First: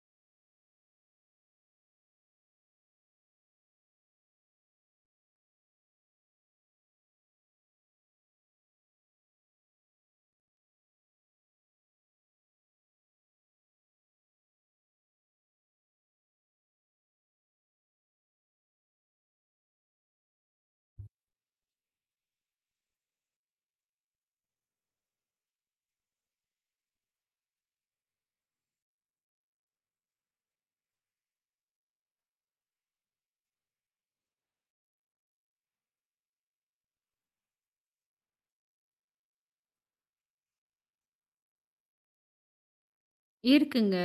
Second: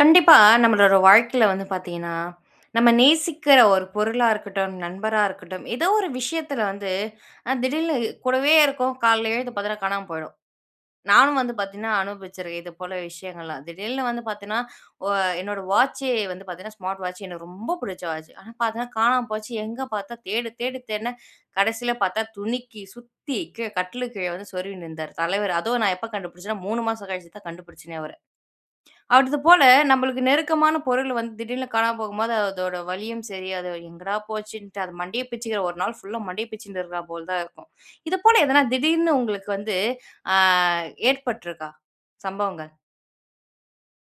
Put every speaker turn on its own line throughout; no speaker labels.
கண்டிப்பா. நம்மளோட வாழ்க்கையில வந்து பார்த்தீங்கன்னா, நம்ம நேசிக்கிற ஒரு பொருளா இருக்கட்டும், நண்பரா இருக்கட்டும், ஏதோ ஒரு விஷயத்துல வந்து திடீர்னு கூடவே இருக்கும். காலைல எழுந்து பார்த்தீங்கன்னா காணாம போயிடும். நானும் வந்து பார்த்தீங்கன்னா அனுபவிச்சிருக்கேன் இது போல விஷயங்கள்லாம். திடீர்னு வந்து பார்த்தீங்கன்னா, ஒ என்னோட வாட்சே வந்து பார்த்தீங்கன்னா, ஸ்மார்ட் வாட்ச் எனக்கு ரொம்ப பிடிச்ச வாட்ச். ஆனா பார்த்தீங்கன்னா காணாம போச்சு. எங்க பார்த்தா தேடு தேடு தேடுனேன். கடைசியில பார்த்தா துணிக்கி சுத்தி கீழ கட்டிலுக்கு கீழ வந்து சொருவி நிந்தாரு தலைவர். அதுவும் நான் எப்ப கண்டுபிடிச்சேன்னா 3 மாசம் கழிச்சு தான் கண்டுபிடிச்சேனே அவர. அடுத்து போல நம்மளுக்கு நெருக்கமான பொருள் வந்து திடீர்னு காணாம போகும்போது, அதோட வலியும் சரி, அது எங்கடா போச்சுன்ட்டு அது மண்டைய பிச்சுக்கிற ஒரு நாள் ஃபுல்லா மண்டைய பிச்சுன்னு இருக்கா போல தான் இருக்கும். இது போல எதனா திடீர்னு உங்களுக்கு வந்து ஆ ஏற்பட்டுருக்கா? சம்பவங்கள்?
இருக்குங்க.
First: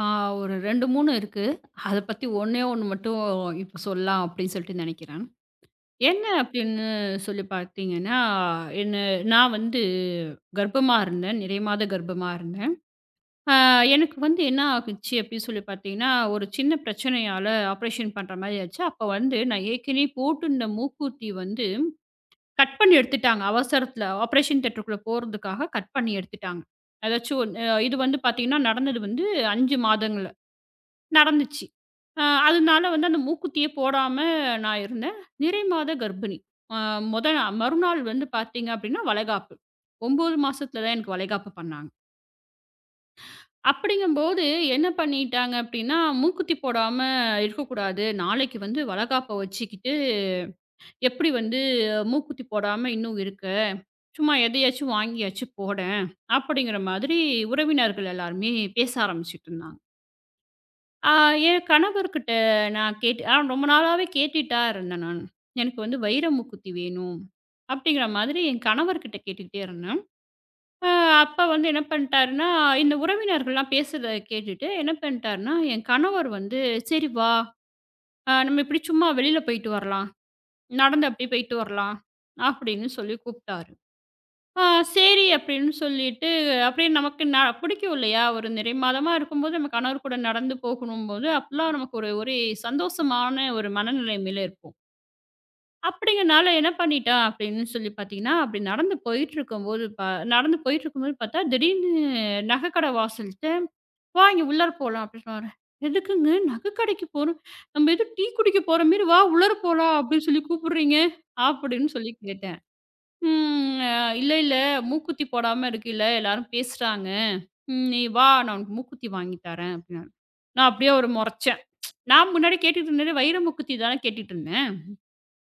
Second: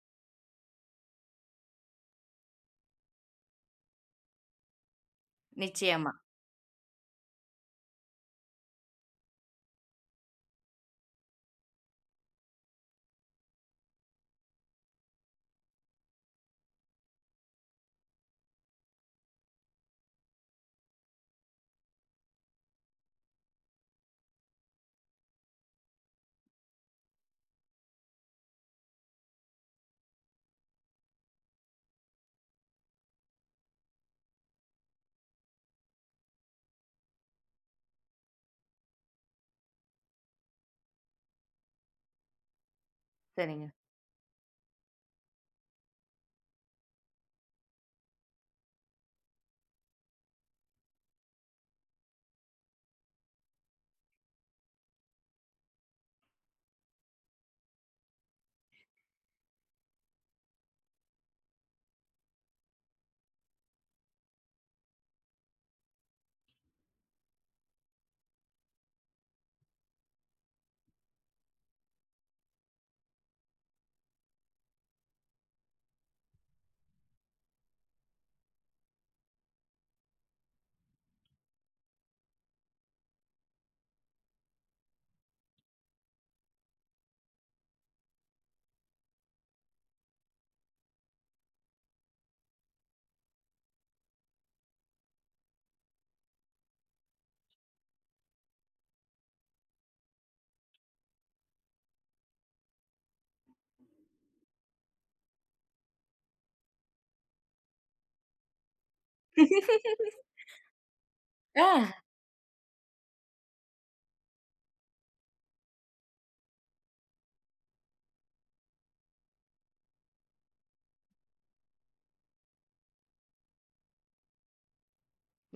ஆ ஒரு 2, 3 இருக்கு. அத பத்தி ஒண்ணே ஒண்ணு மட்டும் இப்ப சொல்லலாம் அப்படின்னு சொல்லிட்டு நெனைக்கிறேன்.
நிச்சயமா.
என்ன அப்படின்னு சொல்லி பார்த்தீங்கன்னா, என்ன நான் வந்து கர்ப்பமா இருந்தேன். நிறைய மாத கர்ப்பமா இருந்தேன். ஆ எனக்கு வந்து என்ன ஆகுச்சு அப்படின்னு சொல்லி பார்த்தீங்கன்னா, ஒரு சின்ன பிரச்சனையால ஆப்ரேஷன் பண்ற மாரி ஆச்சு. அப்ப வந்து நான் ஏற்கனவே போட்டிருந்த மூக்குத்தி வந்து கட் பண்ணி எடுத்துட்டாங்க. அவசரத்துல ஆப்ரேஷன் தியேட்டருக்குள்ள போறதுக்காக கட் பண்ணி எடுத்துட்டாங்க. அதாச்சும் ஒன் இது வந்து பார்த்தீங்கன்னா, நடந்தது வந்து 5 மாதங்கள் நடந்துச்சு. அதனால வந்து அந்த மூக்குத்தியே போடாம நான் இருந்தேன். நிறை மாத கர்ப்பிணி. அ மொத நாள் மறுநாள் வந்து பார்த்தீங்க அப்படின்னா, வளைகாப்பு. 9 மாசத்துல தான் எனக்கு வளைகாப்பு பண்ணாங்க.
சரிங்க.
அப்படிங்கும்போது என்ன பண்ணிட்டாங்க அப்படின்னா, மூக்குத்தி போடாம இருக்கக்கூடாது. நாளைக்கு வந்து வளைகாப்ப வச்சுக்கிட்டு, எப்படி வந்து மூக்குத்தி போடாம இன்னும் இருக்க? சும்மா எதையாச்சும் வாங்கியாச்சும் போடேன். அப்படிங்கிற மாதிரி உறவினர்கள் எல்லாருமே பேச ஆரம்பிச்சுட்டு இருந்தாங்க. ஆ என் கணவர்கிட்ட நான் கேட்டு ரொம்ப நாளாவே கேட்டுட்டா இருந்தேன் நான். எனக்கு வந்து வைர மூக்குத்தி வேணும். அப்படிங்கிற மாதிரி என் கணவர்கிட்ட கேட்டுக்கிட்டே இருந்தேன். அ அப்ப வந்து என்ன பண்ணிட்டாருன்னா, இந்த உறவினர்கள்லாம் பேசுறத கேட்டுட்டு என்ன பண்ணிட்டாருன்னா, என் கணவர் வந்து "சரி வா, நம்ம இப்படி சும்மா வெளியில போயிட்டு வரலாம். நடந்து அப்படியே போயிட்டு வரலாம்." அப்படின்னு சொல்லி கூப்பிட்டாரு. ஆ சரி அப்படின்னு சொல்லிட்டு, அப்படியே நமக்கு ந பிடிக்கும் இல்லையா? ஒரு நிறைமாதமா இருக்கும்போது, நம்ம கணவர் கூட நடந்து போகணும்போது, அப்பலாம் நமக்கு ஒரு ஒரே சந்தோஷமான ஒரு மனநிலைமையில இருப்போம். அப்படிங்கிறனால என்ன பண்ணிட்டேன் அப்படின்னு சொல்லி பார்த்தீங்கன்னா, அப்படி நடந்து போயிட்டுருக்கும்போது நடந்து போயிட்டுருக்கும்போது பார்த்தா, திடீர்னு நகைக்கடை வாசல்ட்ட, "வா இங்க உள்ளார போலாம்" அப்படின்னு சொன்னாரு. "எதுக்குங்க நகைக்கடைக்கு போறோம்? நம்ம ஏதோ டீ குடிக்க போற மாரி, வா உள்ளார போலாம்" அப்படின்னு சொல்லி கூப்பிடுறீங்க?
ஆ
அப்படின்னு சொல்லி கேட்டேன். ம். "இல்ல, இல்ல மூக்குத்தி போடாம இருக்கல்ல, எல்லாரும் பேசுறாங்க. ம் நீ வா நான் உனக்கு மூக்குத்தி வாங்கி தரேன்" அப்டின்னாரு. நான் அப்படியே ஒரு மொறச்சேன். நான் முன்னாடி கேட்டுட்டு இருந்தது வைர மூக்குத்தி தானே கேட்டுட்டுருந்தேன்.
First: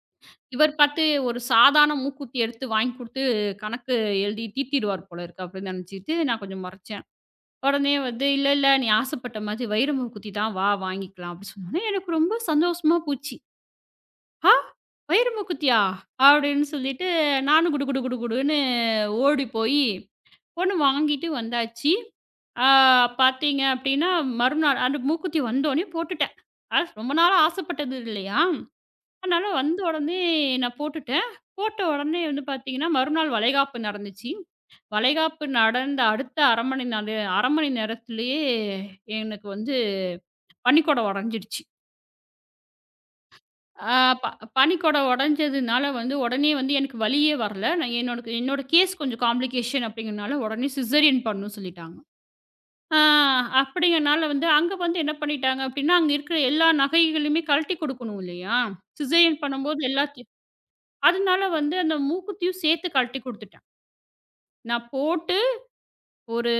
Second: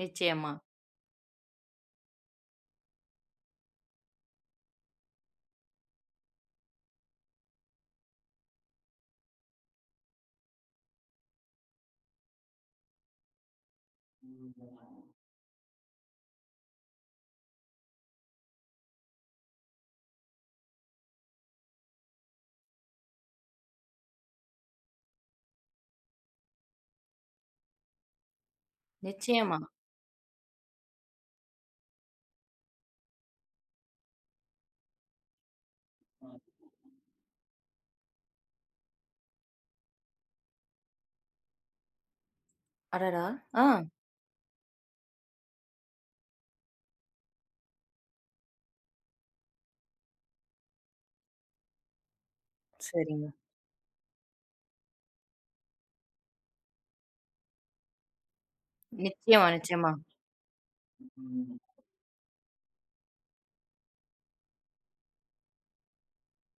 நிச்சயமா,
இவர் பார்த்து ஒரு சாதாரண மூக்குத்தி எடுத்து வாங்கி குடுத்து கணக்கு எழுதி தீர்த்திருவார் போல இருக்கு அப்படின்னு நெனச்சுட்டு நான் கொஞ்சம் மொறச்சேன். உடனே வந்து "இல்ல, இல்ல நீ ஆசைப்பட்ட மாதிரி வைர மூக்குத்தி தான் வா வாங்கிக்கலாம்" அப்படி சொன்னோனே எனக்கு ரொம்ப சந்தோஷமா போச்சு. "ஆ! வைர மூக்குத்தியா?" அப்படின்னு சொல்லிட்டு நானும் குடு குடு குடு குடுன்னு ஓடி போயி ஒண்ணு வாங்கிட்டு வந்தாச்சு. ஆ பார்த்தீங்க அப்படின்னா, மறுநாள் அந்த மூக்குத்தி வந்தோனே போட்டுட்டேன். அது ரொம்ப நாளா ஆசைப்பட்டது இல்லையா? அதனால
நிச்சயமா.
வந்த உடனே நான் போட்டுட்டேன். போட்ட உடனே வந்து பார்த்தீங்கன்னா, மறுநாள் வளைகாப்பு நடந்துச்சு. வளைகாப்பு நடந்த அடுத்த 1/2 மணி நாளு 1/2 மணி நேரத்திலேயே எனக்கு வந்து பனிக்குடம் உடைஞ்சிடுச்சு.
அடடா! ஆ.
ஆ ப பனிக்குடம் உடைஞ்சதுனால வந்து உடனே வந்து எனக்கு வலியே வரல. நான் என்னோட என்னோட கேஸ் கொஞ்சம் காம்ப்ளிகேஷன் அப்படிங்கிறனால உடனே சிசேரியன் பண்ணணும்னு சொல்லிட்டாங்க. ஆ
சரிங்க.
அப்படிங்கனால வந்து அங்க வந்து என்ன பண்ணிட்டாங்க அப்படின்னா, அங்க இருக்கிற எல்லா நகைகளையுமே கழட்டி கொடுக்கணும் இல்லையா? சிசேரியன்
நிச்சயமா,
பண்ணும்போது
நிச்சயமா.
எல்லாத்தையும். அதனால வந்து அந்த மூக்குத்தியும் சேர்த்து கழட்டி குடுத்துட்டேன். நான் போட்டு ஒரு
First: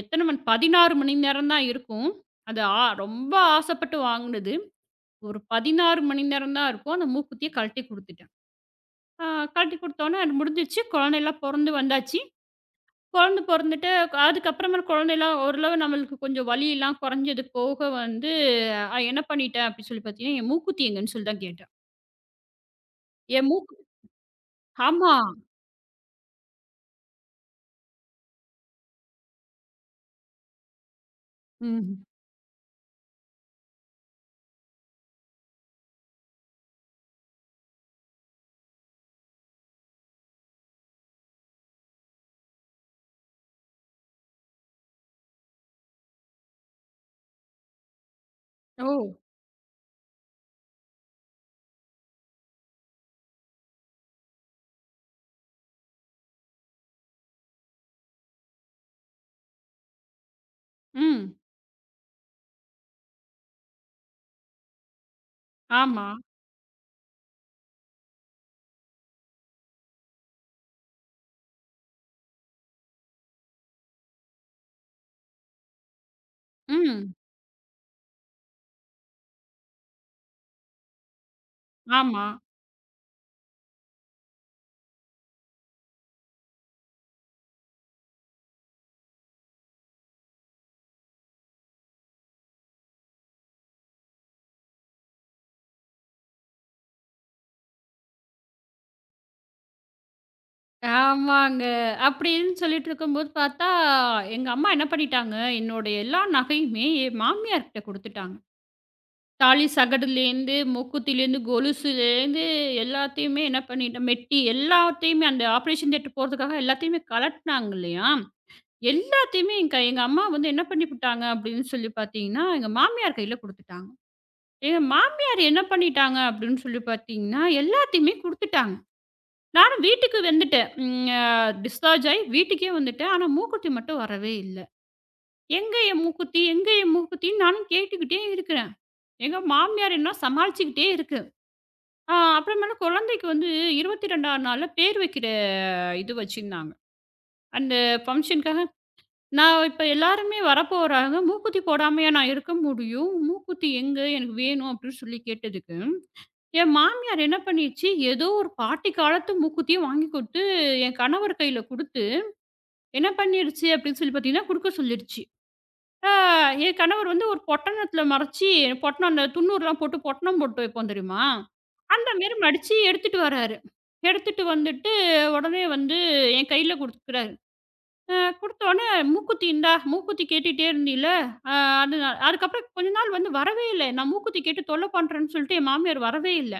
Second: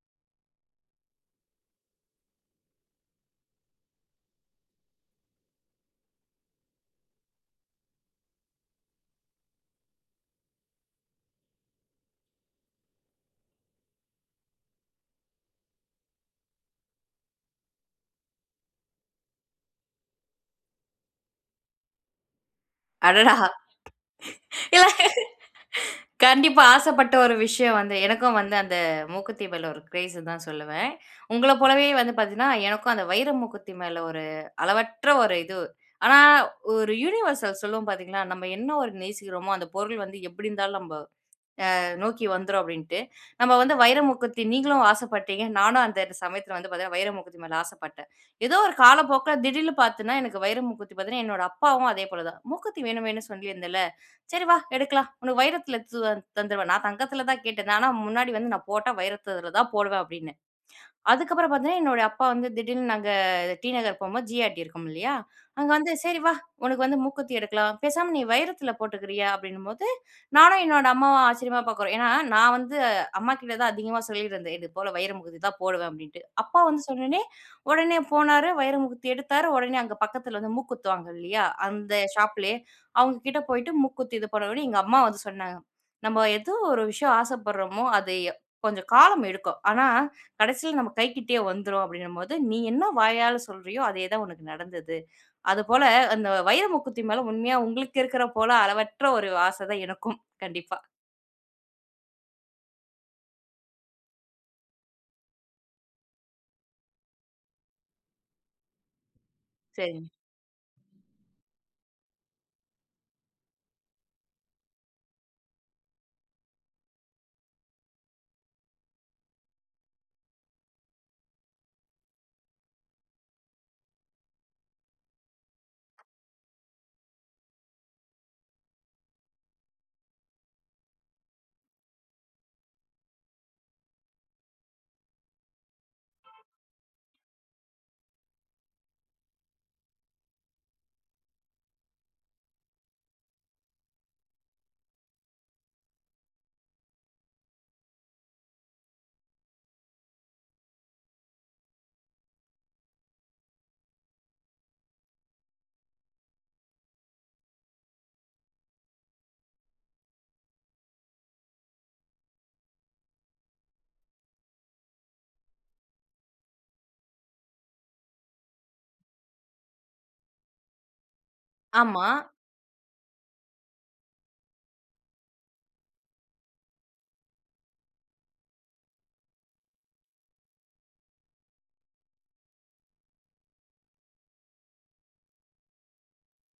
எத்தன மணி 16 மணி நேரம் தான் இருக்கும். அது ரொம்ப ஆசைப்பட்டு வாங்குனது. ஒரு 16 மணி நேரம் தான் இருக்கும். அந்த மூக்குத்திய கழட்டி குடுத்துட்டேன். ஆ கழட்டி குடுத்தோனே அது முடிஞ்சிருச்சு. குழந்தைலாம் பொறந்து வந்தாச்சு. குழந்த பொறந்துட்டு, அதுக்கப்புறமேல் குழந்தைலாம் ஓரளவு நம்மளுக்கு கொஞ்சம் வலியெல்லாம் குறைஞ்சது போக வந்து, என்ன பண்ணிட்டேன் அப்படி சொல்லி பார்த்தீங்கன்னா, என் மூக்குத்தி எங்கன்னு சொல்லி தான் கேட்டேன்.
அடடா!
என் மூக்கு
இல்ல.
ஆமா.
கண்டிப்பா ஆசைப்பட்ட ஒரு விஷயம் வந்து எனக்கும் வந்து அந்த மூக்குத்தி மேல ஒரு கிரேஸ் தான் சொல்லுவேன். உங்கள போலவே
ம்.
வந்து பார்த்தீங்கன்னா, எனக்கும் அந்த வைர மூக்குத்தி மேல ஒரு அளவற்ற ஒரு இது. ஆனா, ஒரு யுனிவர்சல் சொல்லுவோம் பார்த்தீங்களா, நம்ம என்ன ஒரு நேசிக்கிறோமோ, அந்த பொருள் வந்து எப்படி இருந்தாலும் நம்ப நோக்கி வந்துரும் அப்படின்ட்டு. நம்ம வந்து வைரமுகத்தி நீங்களும் ஆசைப்பட்டீங்க. நானும் அந்த சமயத்துல வந்து பார்த்தீங்கன்னா, வைரமுகத்தி மேல ஆசைப்பட்டேன். ஏதோ ஒரு
ஓ!
காலப்போக்குல திடீர்னு பார்த்தன்னா, எனக்கு வைரமுகத்தி பார்த்தீங்கன்னா, என்னோட அப்பாவும் அதே போல தான். "மூக்குத்தி வேணும் வேணும்னு சொல்லியிருந்தல்ல, சரி வா எடுக்கலாம். உனக்கு வைரத்துல தந்துருவேன்." நான் தங்கத்துல தான் கேட்டேன். ஆனா முன்னாடி வந்து நான் போட்டா வைரத்துல தான் போடுவேன் அப்படின்னு.
ம்.
அதுக்கப்புறம் பார்த்தீங்கன்னா, என்னோட அப்பா வந்து திடீர்னு நாங்க டி நகர் போம்போது ஜிஆர்டி இருக்கும் இல்லையா? அங்க வந்து
ஆமா.
"சரி வா! உனக்கு வந்து மூக்குத்தி எடுக்கலாம். பேசாமல நீ வைரத்தில போட்டுக்கிறியா?" அப்படின்னும்போது, நானும் என்னோட அம்மாவும் ஆச்சரியமா பார்க்குறோம். ஏன்னா, நான் வந்து அம்மாகிட்ட தான் அதிகமா சொல்லியிருந்தேன். "இது போல வைர மூக்குத்தி தான் போடுவேன்" அப்படின்ட்டு. அப்பா வந்து
ம்.
சொன்னோனே, உடனே போனாரு, வைர மூக்குத்தி எடுத்தாரு. உடனே அங்க பக்கத்தில வந்து மூக்குத்துவாங்க இல்லையா? அந்த
ஆமா.
ஷாப்லயே, அவங்க கிட்ட போயிட்டு மூக்குத்தி இது பண்ணவுடனே எங்க அம்மா வந்து சொன்னாங்க, "நம்ம எதோ ஒரு விஷயம் ஆசைப்படுறோமோ, அது கொஞ்சம் காலம் எடுக்கும். ஆனா கடைசியில நம்ம கைக்கிட்டயே வந்துரும் அப்படின்னும்போது, "நீ என்ன வாயால சொல்றியோ, அதே தான் உனக்கு நடந்தது." அதுபோல அந்த வைர மூக்குத்தி மேல உண்மையா உங்களுக்கு இருக்கிற போல அளவற்ற ஒரு ஆச தான் எனக்கும். கண்டிப்பா.
ஆமாங்க. அப்படின்னு சொல்லிட்டு இருக்கும்போது பார்த்தா, எங்க அம்மா என்ன பண்ணிட்டாங்க, என்னோட எல்லா நகையுமே என் மாமியார்கிட்ட குடுத்துட்டாங்க. தாலி
சரிங்க.
சகடுலேருந்து, மூக்குத்திலேருந்து, கொலுசுலேருந்து எல்லாத்தையுமே என்ன பண்ணிட்டா மெட்டி எல்லாத்தையுமே அந்த ஆப்ரேஷன் தியேட்டர் போறதுக்காக எல்லாத்தையுமே கலட்டுனாங்க இல்லையா? எல்லாத்தையுமே என் கை எங்க அம்மா வந்து என்ன பண்ணிப்புட்டாங்க அப்படின்னு சொல்லி பார்த்தீங்கன்னா, எங்க மாமியார் கையில குடுத்துட்டாங்க. எங்க மாமியார் என்ன பண்ணிட்டாங்க அப்படின்னு சொல்லி பார்த்தீங்கன்னா, எல்லாத்தையுமே குடுத்துட்டாங்க. நானும் வீட்டுக்கு வந்துட்டேன். ம் அ டிஸ்சார்ஜ் ஆயி வீட்டுக்கே வந்துட்டேன். ஆனா மூக்குத்தி மட்டும் வரவே இல்ல. எங்க என் மூக்குத்தி? எங்க என் மூக்குத்தின்னு நானும் கேட்டுக்கிட்டே இருக்கிறேன். எங்க மாமியார் என்ன சமாளிச்சுக்கிட்டே இருக்கிறாங்க. அப்புறமேல குழந்தைக்கு வந்து 22ஆம் நாள்ல பேர் வைக்கிற இது வச்சிருந்தாங்க. அந்த ஃபங்ஷனுக்காக நான் இப்ப எல்லாருமே வரப்போறாங்க. மூக்குத்தி போடாமயா நான் இருக்க முடியும்? மூக்குத்தி எங்க? எனக்கு வேணும் அப்படின்னு சொல்லி கேட்டதுக்கு, என் மாமியார் என்ன பண்ணிருச்சு, ஏதோ ஒரு பாட்டி காலத்து மூக்குத்திய வாங்கி குடுத்து, என் கணவர் கையில குடுத்து, என்ன பண்ணிருச்சு அப்படின்னு சொல்லி பார்த்தீங்கன்னா, குடுக்க சொல்லிருச்சு. ஆ என் கணவர் வந்து ஒரு பொட்டணத்தில மறைச்சு, பொட்டணம் அந்த துண்ணூர்லாம் போட்டு பொட்டணம் போட்டு வைப்போம் தெரியுமா?
ஆமா.
அந்த மாரி மடிச்சு எடுத்துட்டு வராரு. எடுத்துட்டு வந்துட்டு உடனே வந்து என் கையில குடுக்குறாரு. அ குடுத்தோனே "மூக்குத்தி இந்தா, மூக்குத்தி கேட்டுட்டே இருந்தீல, அ அதுக்கப்புறம் கொஞ்ச நாள் வந்து வரவே இல்ல. நான் மூக்குத்தி கேட்டு தொல்ல பண்றேன்னு சொல்லிட்டு என் மாமியார் வரவே இல்ல.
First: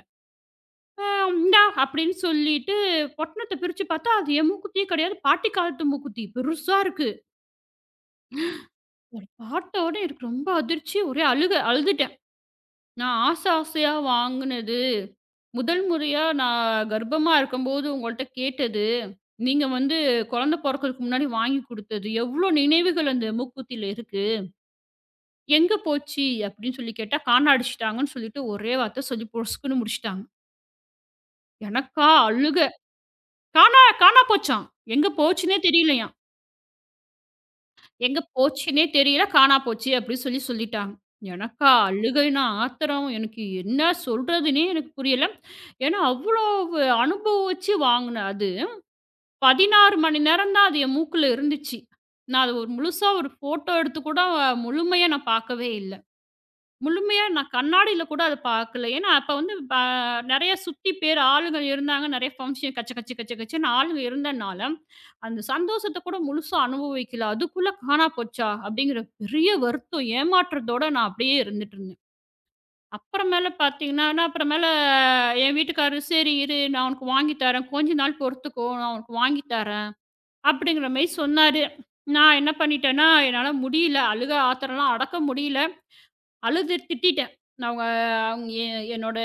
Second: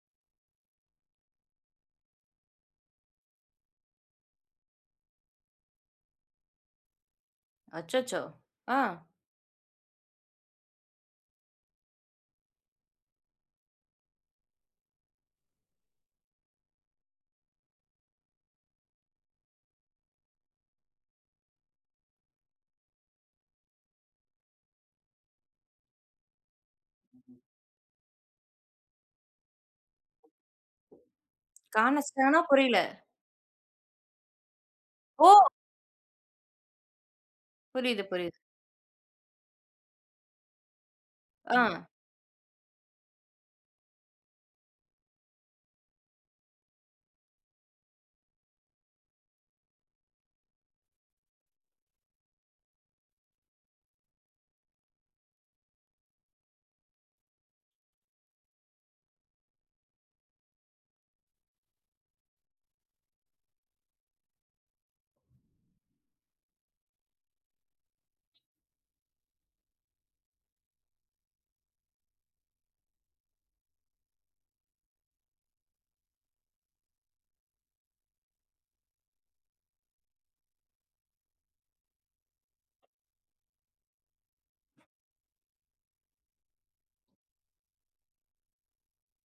அ இந்தா" அப்படின்னு சொல்லிட்டு பொட்டணத்த பிரிச்சு பார்த்தா, அது என் மூக்குத்தியே கிடையாது. பாட்டி காலத்து மூக்குத்தி. பெருசா இருக்கு.
அச்சச்சோ! ஆ.
அத பார்த்தோனே எனக்கு ரொம்ப அதிர்ச்சி. ஒரே அழுக. அழுதுட்டேன். நான் ஆசை ஆசையா வாங்குனது, முதல் முறையா நான் கர்ப்பமா இருக்கும்போது உங்கள்ட்ட கேட்டது, நீங்க வந்து குழந்தை பொறக்கறதுக்கு முன்னாடி வாங்கி குடுத்தது, எவ்ளோ நினைவுகள் அந்த மூக்குத்தியில இருக்கு. எங்க போச்சு? அப்படின்னு சொல்லி கேட்டா, காண அடிச்சுட்டாங்கன்னு சொல்லிட்டு ஒரே வார்த்த சொல்லி பொசுக்குன்னு முடிச்சுட்டாங்க. எனக்கா
காணஸ்தானா?
அழுக.
புரியல.
காணா காணா போச்சாம். எங்க
ஓ!
போச்சுன்னே தெரியலையாம்.
புரியுது,
எங்க
புரியுது.
போச்சுன்னே தெரியல, காணா போச்சு அப்படின்னு சொல்லி சொல்லிட்டாங்க.
ஆ.
எனக்கா அழுகைன்னா ஆத்திரம். எனக்கு என்ன சொல்றதுன்னே எனக்கு புரியல. ஏன்னா, அவ்வளோ அனுபவிச்சு வாங்குன அது. 16 மணி நேரம் தான் அது என் மூக்குல இருந்துச்சு. நான் அத ஒரு முழுசா ஒரு ஃபோட்டோ எடுத்து கூட முழுமையா நான் பார்க்கவே இல்ல. முழுமையா நான் கண்ணாடியில கூட அத பார்க்கல. ஏன்னா, அப்ப வந்து நெறைய சுத்தி பேர் ஆளுங்க இருந்தாங்க. நெறைய ஃபங்ஷன் கச்ச கச்ச கச்ச கச்சன்னு ஆளுங்க இருந்தனால, அந்த சந்தோஷத்த கூட முழுசா அனுபவிக்கல. அதுக்குள்ள காணா போச்சா! அப்படிங்கிற பெரிய வருத்தம், ஏமாற்றத்தோட நான் அப்படியே இருந்துட்டு இருந்தேன். அப்புறமேல பார்த்தீங்கன்னா, நான் அப்புறமேல என் வீட்டுக்காரரு, "சரி இரு, நான் உனக்கு வாங்கி தரேன். கொஞ்ச நாள் பொறுத்துக்கோ. நான் உனக்கு வாங்கி தரேன்." அப்படிங்கிற மாரி சொன்னாரு. நான் என்ன பண்ணிட்டேன்னா, என்னால முடியல. அழுக ஆத்திரம்லாம் அடக்க முடியல. அழுது திட்டிட்டேன். நான் அவங்க அவங்க எ என்னோட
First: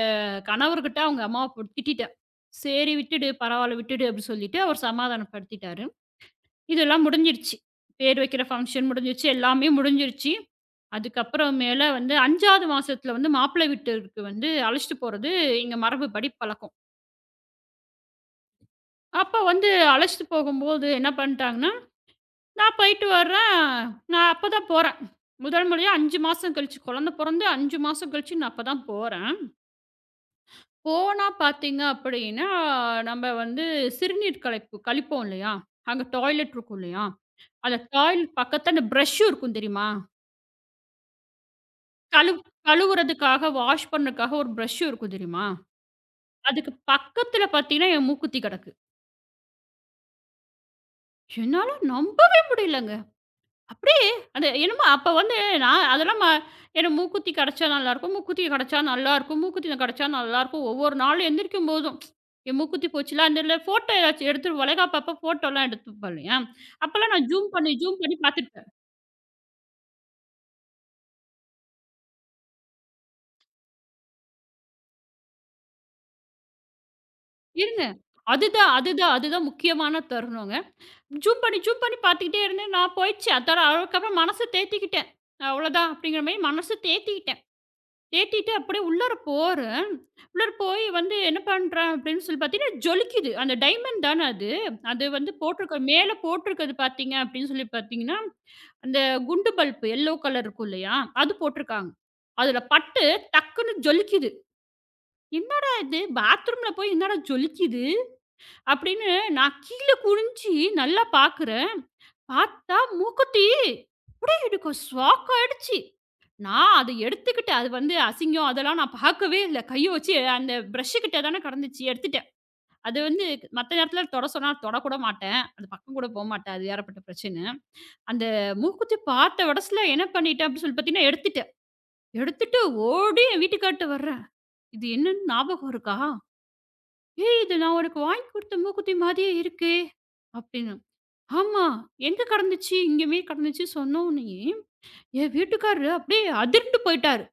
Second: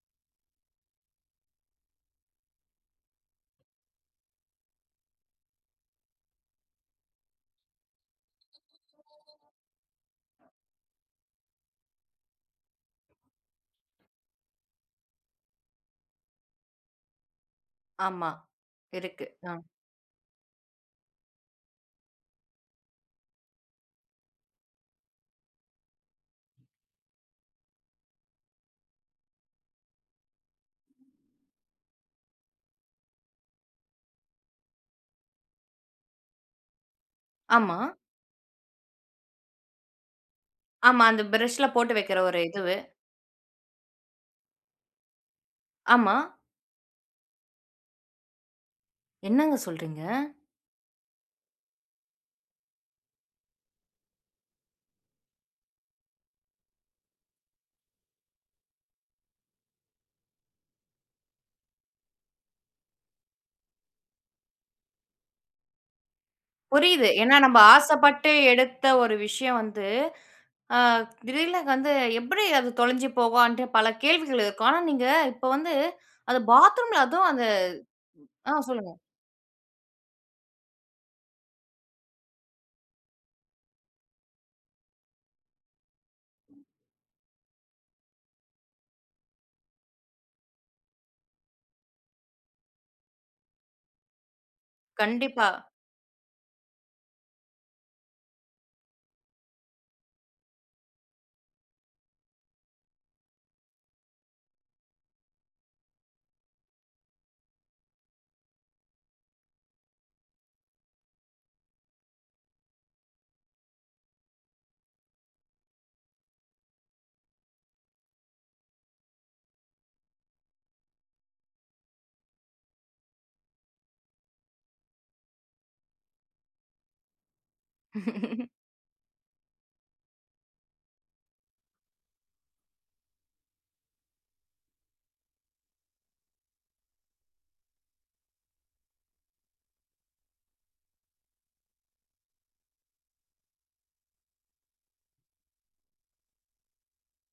கணவர்கிட்ட அவங்க அம்மாவ போட்டு திட்டிட்டேன். "சரி விட்டுடு, பரவால்ல விட்டுடு" அப்படின்னு சொல்லிட்டு அவர் சமாதானப்படுத்திட்டாரு. இதெல்லாம் முடிஞ்சிருச்சு. பேர் வைக்கிற ஃபங்ஷன் முடிஞ்சிருச்சு. எல்லாமே முடிஞ்சிருச்சு. அதுக்கப்புறம் மேல வந்து 5வது மாசத்துல வந்து மாப்பிள வீட்டுக்கு வந்து அழைச்சிட்டு போறது எங்க மரபுப்படி பழக்கம்.
ஆமா. இருக்கு.
அப்ப
ஆ.
வந்து அழைச்சிட்டு போகும்போது என்ன பண்ணிட்டாங்கன்னா, நான் போயிட்டு வர்றேன். நான் அப்பதான் போறேன். முதல் முறையா 5 மாசம் கழிச்சு குழந்தை பொறந்து 5 மாசம் கழிச்சு நான் அப்பதான் போறேன். போனா பார்த்தீங்க அப்படின்னா, நம்ம வந்து சிறுநீர் கலைப்பு கழிப்போம் இல்லையா? அங்க டாய்லெட் இருக்கும் இல்லையா?
ஆமா.
அந்த டாய்லெட் பக்கத்துல அந்த பிரஷ்ஷும் இருக்கும் தெரியுமா?
ஆமா. அந்த பிரஷ்ல போட்டு வைக்கிற
கழு
ஒரு இதுவு.
கழுவுறதுக்காக, வாஷ் பண்ணதுக்காக ஒரு பிரஷ்ஷும் இருக்கும் தெரியுமா?
ஆமா.
அதுக்கு பக்கத்துல பார்த்தீங்கன்னா, என் மூக்குத்தி கிடக்கு.
என்னங்க சொல்றீங்க?
என்னால நம்பவே முடியலங்க. அப்படியே அது என்னமோ அப்ப வந்து நான் அதெல்லாம். எனக்கு மூக்குத்தி கெடைச்சா நல்லாயிருக்கும், மூக்குத்தி கெடைச்சா நல்லாயிருக்கும், மூக்குத்தி கெடைச்சா நல்லாயிருக்கும். ஒவ்வொரு நாளும் எந்திரிக்கும் போதும், என் மூக்குத்தி போச்சுல்ல, அந்த இதில ஃபோட்டோ ஏதாச்சும் எடுத்து வளைகாப்பப்ப ஃபோட்டோலாம் எடுத்துப்பேன் இல்லையா?
புரியுது.
அப்பலாம் நான்
ஏன்னா,
ஜூம்
நம்ம
பண்ணி, ஜூம் பண்ணி
ஆசைப்பட்டு
பார்த்துருப்பேன்.
எடுத்த ஒரு விஷயம் வந்து ஆ திடீர்னு வந்து எப்படி அது தொலைஞ்சு போகும்ன்ற பல கேள்விகள் இருக்கும். ஆனா நீங்க இப்ப வந்து அது பாத்ரூம்ல அதுவும் அந்த.
இருங்க. அதுதான்,
சொல்லுங்க.
அதுதான், அதுதான் முக்கியமான தருணங்க. ஜூம் பண்ணி, ஜூம் பண்ணி பார்த்துக்கிட்டே இருந்தேன். நான் போயிடுச்சு. அதோட அதுக்கப்புறம் மனச தேத்திக்கிட்டேன். அவ்வளோதான் அப்படிங்கிற மாரி மனசு தேத்தி ஏத்திட்டு அப்படியே உள்ளார போறேன். உள்ளார போய் வந்து என்ன பண்றேன் அப்படின்னு சொல்லி பார்த்தீங்கன்னா, ஜொலிக்குது. அந்த டைமண்ட் தான அது. அது வந்து
கண்டிப்பா.
போட்டிருக்க மேல போட்டிருக்கிறது பார்த்தீங்க அப்படின்னு சொல்லி பார்த்தீங்கன்னா, அந்த குண்டு பல்ப் எல்லோ கலர் இருக்கும் இல்லையா? அது போட்டிருக்காங்க. அதுல பட்டு டக்குன்னு ஜொலிக்குது. "என்னடா இது பாத்ரூம்ல போய் என்னடா ஜொலிக்குது?" அப்படின்னு நான் கீழ குனிஞ்சு நல்லா பார்க்குறேன். பார்த்தா மூக்குத்தி! எனக்கு ஷாக் ஆயிடுச்சு. நான் அத எடுத்துக்கிட்டு அது வந்து அசிங்கம் அதெல்லாம் நான் பார்க்கவே இல்ல. கைய வச்சு அந்த பிரஷ் கிட்ட தானே கடந்துச்சு. எடுத்துட்டேன். அது வந்து மத்த நேரத்துல தொட சொன்னா தொடக்கூட மாட்டேன். அந்த பக்கம் கூட போமாட்டேன். அது ஏகப்பட்ட பிரச்சனை. அந்த மூக்குத்தி பார்த்த வெடஸ்ல என்ன பண்ணிட்டேன் அப்படின்னு சொல்லி பார்த்தீங்கன்னா, எடுத்துட்டேன். எடுத்துட்டு ஓடி என் வீட்டுக்கார்ட்ட வர்றேன். "இது என்னன்னு ஞாபகம் இருக்கா?" "ஏய்! இது நான் உனக்கு வாங்கி குடுத்த மூக்குத்தி மாதிரியே இருக்கே!" அப்படின்னு. "ஆமா. எங்க கடந்துச்சு? இங்கமே கடந்துச்சு" சொன்னோனயே, என் வீட்டுக்காரரு அப்படியே அதிர்ந்து போயிட்டாரு.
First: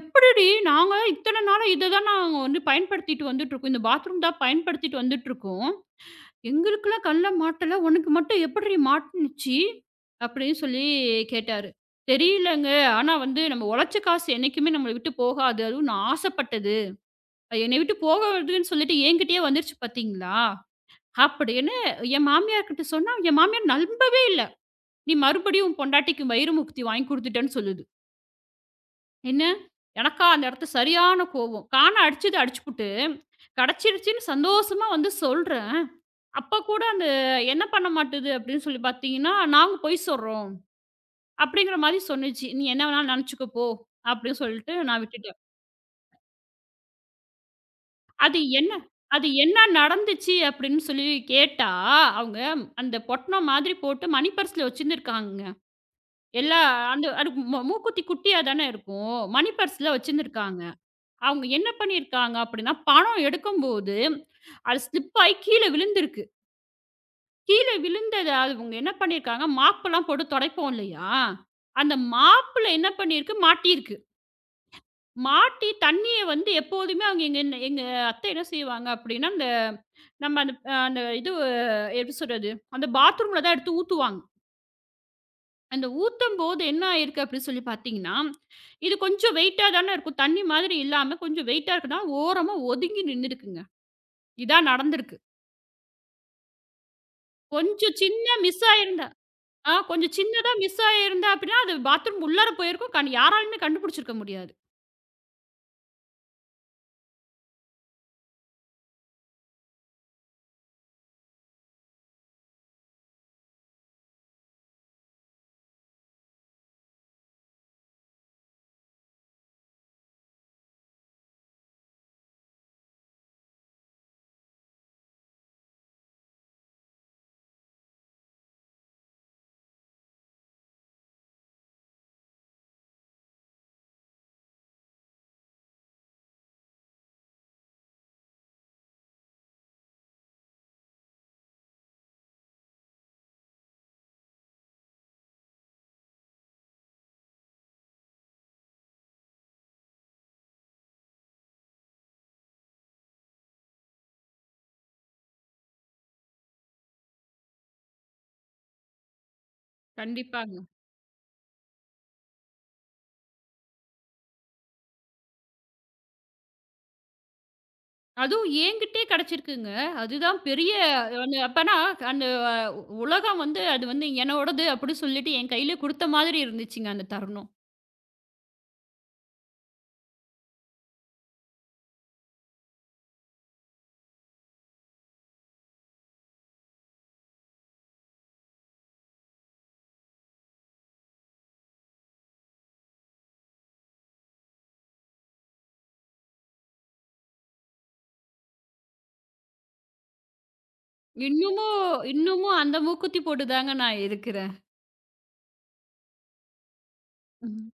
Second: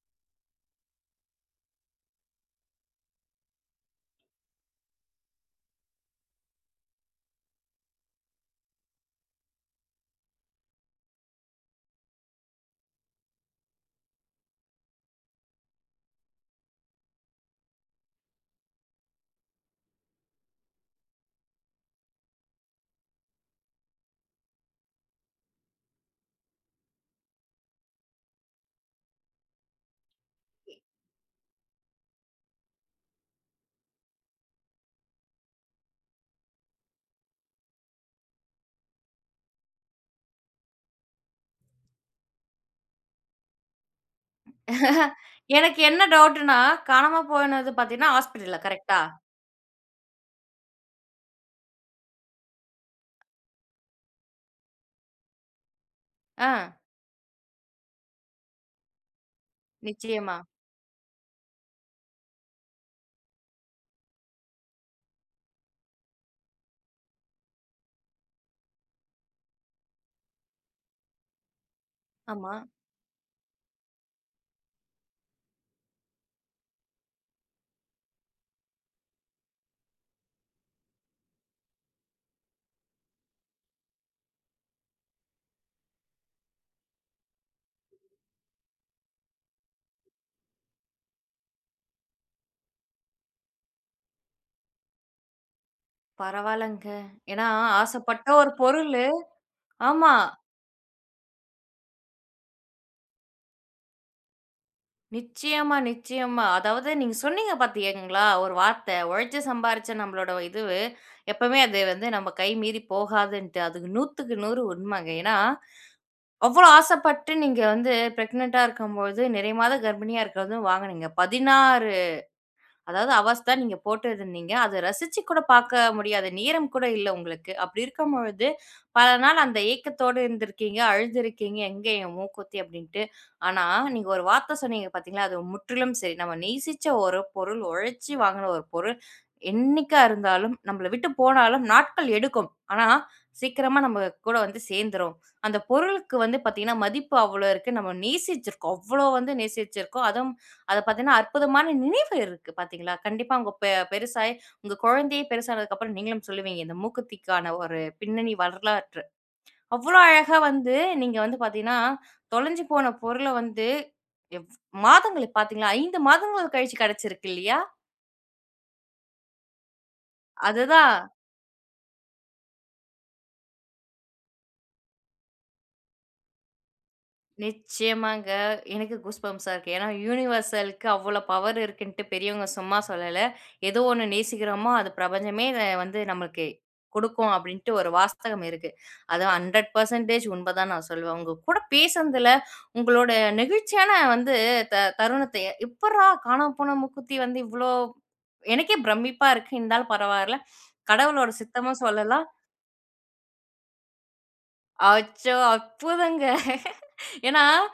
"எப்படிடி நாங்க இத்தன நாளா இத தான் நாங்க வந்து பயன்படுத்திட்டு வந்துட்டுருக்கோம். இந்த பாத்ரூம் தான் பயன்படுத்திட்டு வந்துட்டுருக்கோம். எங்களுக்கெல்லாம் கல்ல மாட்டல. உனக்கு மட்டும் எப்படிடி மாட்டுனுச்சு?" அப்படின்னு சொல்லி கேட்டாரு. "தெரியலங்க. ஆனா வந்து நம்ம உழைச்ச காசு என்னைக்குமே நம்மள விட்டு போகாது. அதுவும் நான் ஆசைப்பட்டது, அது என்னை விட்டு போகாதுன்னு சொல்லிட்டு என்கிட்டயே வந்துருச்சு பார்த்தீங்களா?" அப்படின்னு என் மாமியார்கிட்ட சொன்னா, என் மாமியார் நம்பவே இல்ல. "நீ மறுபடியும் உன் பொண்டாட்டிக்கு வயிறு முக்தி வாங்கி குடுத்துட்டேன்னு" சொல்லுது. என்ன? எனக்கா அந்த இடத்துல சரியான கோவம். காண அடிச்சது அடிச்சுப்புட்டு, கிடைச்சிருச்சுன்னு சந்தோஷமா வந்து சொல்றேன். அப்ப கூட அந்த என்ன பண்ண மாட்டுது அப்படின்னு சொல்லி பார்த்தீங்கன்னா, "நாங்க பொய் சொல்றோம்" அப்படிங்கிற மாரி சொன்னுச்சு. "நீ என்ன வேணாலும் நினைச்சுக்க போ" அப்படின்னு சொல்லிட்டு நான் விட்டுட்டேன்.
எனக்கு என்ன டவுட்ன்னா, காணாம போனது பார்த்தீங்கன்னா,
அது
ஹாஸ்பிட்டல்ல
என்ன
கரெக்ட்டா?
அது என்ன நடந்துச்சு அப்படின்னு சொல்லி கேட்டா, அவங்க அந்த பொட்டணம் மாதிரி போட்டு மணி பர்ஸ்ல வச்சிருந்துருக்காங்கங்க.
ஆ.
எல்லா அந்த மூக்குத்தி குட்டியா தானே இருக்கும். மணி பர்ஸ்ல
நிச்சயமா.
வச்சிருந்துருக்காங்க. அவங்க என்ன பண்ணியிருக்காங்க அப்படின்னா, பணம் எடுக்கும்போது, அது ஸ்லிப் ஆயி கீழ விழுந்திருக்கு. கீழ விழுந்தத அவங்க என்ன பண்ணியிருக்காங்க, மாப்பெல்லாம் போட்டு தொடைப்போம் இல்லையா? அந்த
ஆமா.
மாப்புல என்ன பண்ணியிருக்கு, மாட்டியிருக்கு. மாட்டி தண்ணீய வந்து எப்போதுமே அவங்க எங்க என்ன எங்க அத்தை என்ன செய்வாங்க அப்படின்னா, அந்த நம்ம அந்த அ அந்த இது எப்படி சொல்றது, அந்த பாத்ரூம்ல தான் எடுத்து ஊத்துவாங்க. அந்த ஊத்தும்போது என்ன ஆயிருக்கு அப்படின்னு சொல்லி பார்த்தீங்கன்னா, இது கொஞ்சம் வெயிட்டா தானே இருக்கும். தண்ணி மாதிரி இல்லாம கொஞ்சம் வெயிட்டா இருக்குன்னா, ஓரமா ஒதுங்கி நின்னுருக்குங்க. இதான் நடந்திருக்கு.
பரவால்லங்க. ஏன்னா,
கொஞ்சம்
ஆசைப்பட்ட
சின்ன
ஒரு
மிஸ்
பொருளு.
ஆயிருந்தா கொஞ்சம்
ஆமா.
சின்னதா மிஸ் ஆயிருந்தா அப்படின்னா, அது பாத்ரூம் உள்ளார போயிருக்கும். கண் யாராலயுமே கண்டுபிடிச்சிருக்க முடியாது.
நிச்சயமா, நிச்சயமா. அதாவது நீங்க சொன்னீங்க பார்த்தீங்களா? ஒரு வார்த்தை. உழைச்சு சம்பாரிச்ச நம்மளோட இதுவு, எப்பவுமே அது வந்து நம்ம கை மீறி போகாதுன்ட்டு. அதுக்கு 100க்கு 100 உண்மைங்க. ஏன்னா அவ்வளோ ஆசைப்பட்டு நீங்க வந்து பிரெக்னன்ட்டா இருக்கும்போது, நிறைமாத கர்ப்பிணியா இருக்குறதும் வாங்குனீங்க. 16 அதாவது அவஸ்தா நீங்க போட்டிருந்தீங்க. அத ரசிச்சு கூட பார்க்க முடியாத நேரம் கூட இல்ல உங்களுக்கு. அப்படி இருக்கும்பொழுது, பல நாள் அந்த ஏக்கத்தோட இருந்திருக்கீங்க, அழுதுருக்கீங்க, "எங்க என் மூக்குத்தி?" அப்படின்ட்டு. ஆனா, நீங்க ஒரு வார்த்த சொன்னீங்க பார்த்தீங்களா, அது முற்றிலும் சரி. நம்ம நேசிச்ச ஒரு பொருள், உழைச்சு வாங்குன ஒரு பொருள், என்னைக்கா இருந்தாலும், நம்மள விட்டு போனாலும் நாட்கள் எடுக்கும். ஆனா, சீக்கிரமா நம்ம கூட வந்து சேர்ந்துரும். அந்த பொருளுக்கு வந்து பார்த்தீங்கன்னா, மதிப்பு அவ்வளோ இருக்கு. நம்ம நேசிச்சிருக்கோம். அவ்வளோ வந்து நேசிச்சிருக்கோம். அதுவும் அத பார்த்தீங்கன்னா, அற்புதமான இருக்கு பாத்தீங்களா? கண்டிப்பா உங்க பெருசாயி உங்க குழந்தையே பெருசானதுக்கப்புறம் நீங்களும் சொல்லுவீங்க. இந்த மூக்குத்திக்கான ஒரு பின்னணி வரலாற்று. அவ்ளோ அழகா
கண்டிப்பாங்க.
வந்து நீங்க வந்து பாத்தீங்கன்னா, தொலைஞ்சு போன பொருள வந்து எவ் மாதங்கள் பாத்தீங்களா, 5 மாதங்கள் கழிச்சு கிடைச்சிருக்கு இல்லையா?
அதுவும் என்கிட்டயே கிடைச்சிருக்குங்க. அதுதான் பெரிய
அதுதான்.
அந்த அப்பன்னா அந்த அஹ், உலகம் வந்து அது வந்து என்னோடது அப்படின்னு சொல்லிட்டு என் கையில குடுத்த மாதிரி இருந்துச்சுங்க அந்த தருணம்.
நிச்சயமாங்க. எனக்கு கூஸ் பம்ப்ஸா இருக்கு. ஏன்னா, யுனிவர்சலுக்கு அவ்வளோ பவர் இருக்குன்ட்டு பெரியவங்க சும்மா சொல்லல. ஏதோ ஒண்ணு நேசிக்கிறோமோ, அது பிரபஞ்சமே வந்து நம்மளுக்கு கொடுக்கும் அப்படின்ட்டு ஒரு வாஸ்தகம் இருக்கு. அது 100% உண்மைதான் நான் சொல்லுவேன். உங்க கூட பேசுனதுல உங்களோட நெகிழ்ச்சியான வந்து தருணத்த எப்புட்றா காணாம போன மூக்குத்தி வந்து இவ்ளோ எனக்கே பிரமிப்பா இருக்கு. இருந்தாலும் பரவால்ல. கடவுளோட சித்தமும்
இன்னமும்
சொல்லலாம்.
இன்னமும் அந்த மூக்குத்தி போட்டு தாங்க நான் இருக்கிறேன்.
அச்சோ! அற்புதங்க. ஏன்னா,
ம்.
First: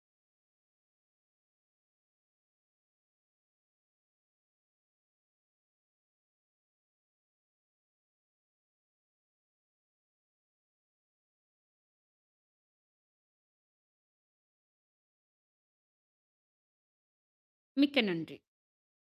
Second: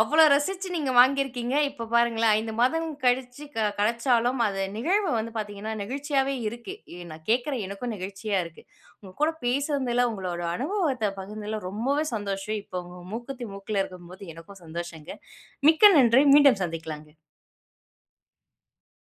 அவ்வளோ ரசிச்சு நீங்க வாங்கியிருக்கீங்க. இப்ப பாருங்களேன், 5 மாதம் கழிச்சு கெடைச்சாலும், அது நிகழ்வு வந்து பார்த்தீங்கன்னா, நெகிழ்ச்சியாவே இருக்கு. நான் கேட்கிறேன், எனக்கும் நெகிழ்ச்சியா இருக்கு. உங்க கூட பேசுனதுல, உங்களோட அனுபவத்த பகிர்ந்ததுல ரொம்பவே சந்தோஷம். இப்ப உங்க மூக்குத்தி மூக்குல இருக்கும்போது எனக்கும் சந்தோஷங்க. மிக்க நன்றி. மீண்டும் சந்திக்கலாங்க.
மிக்க நன்றி.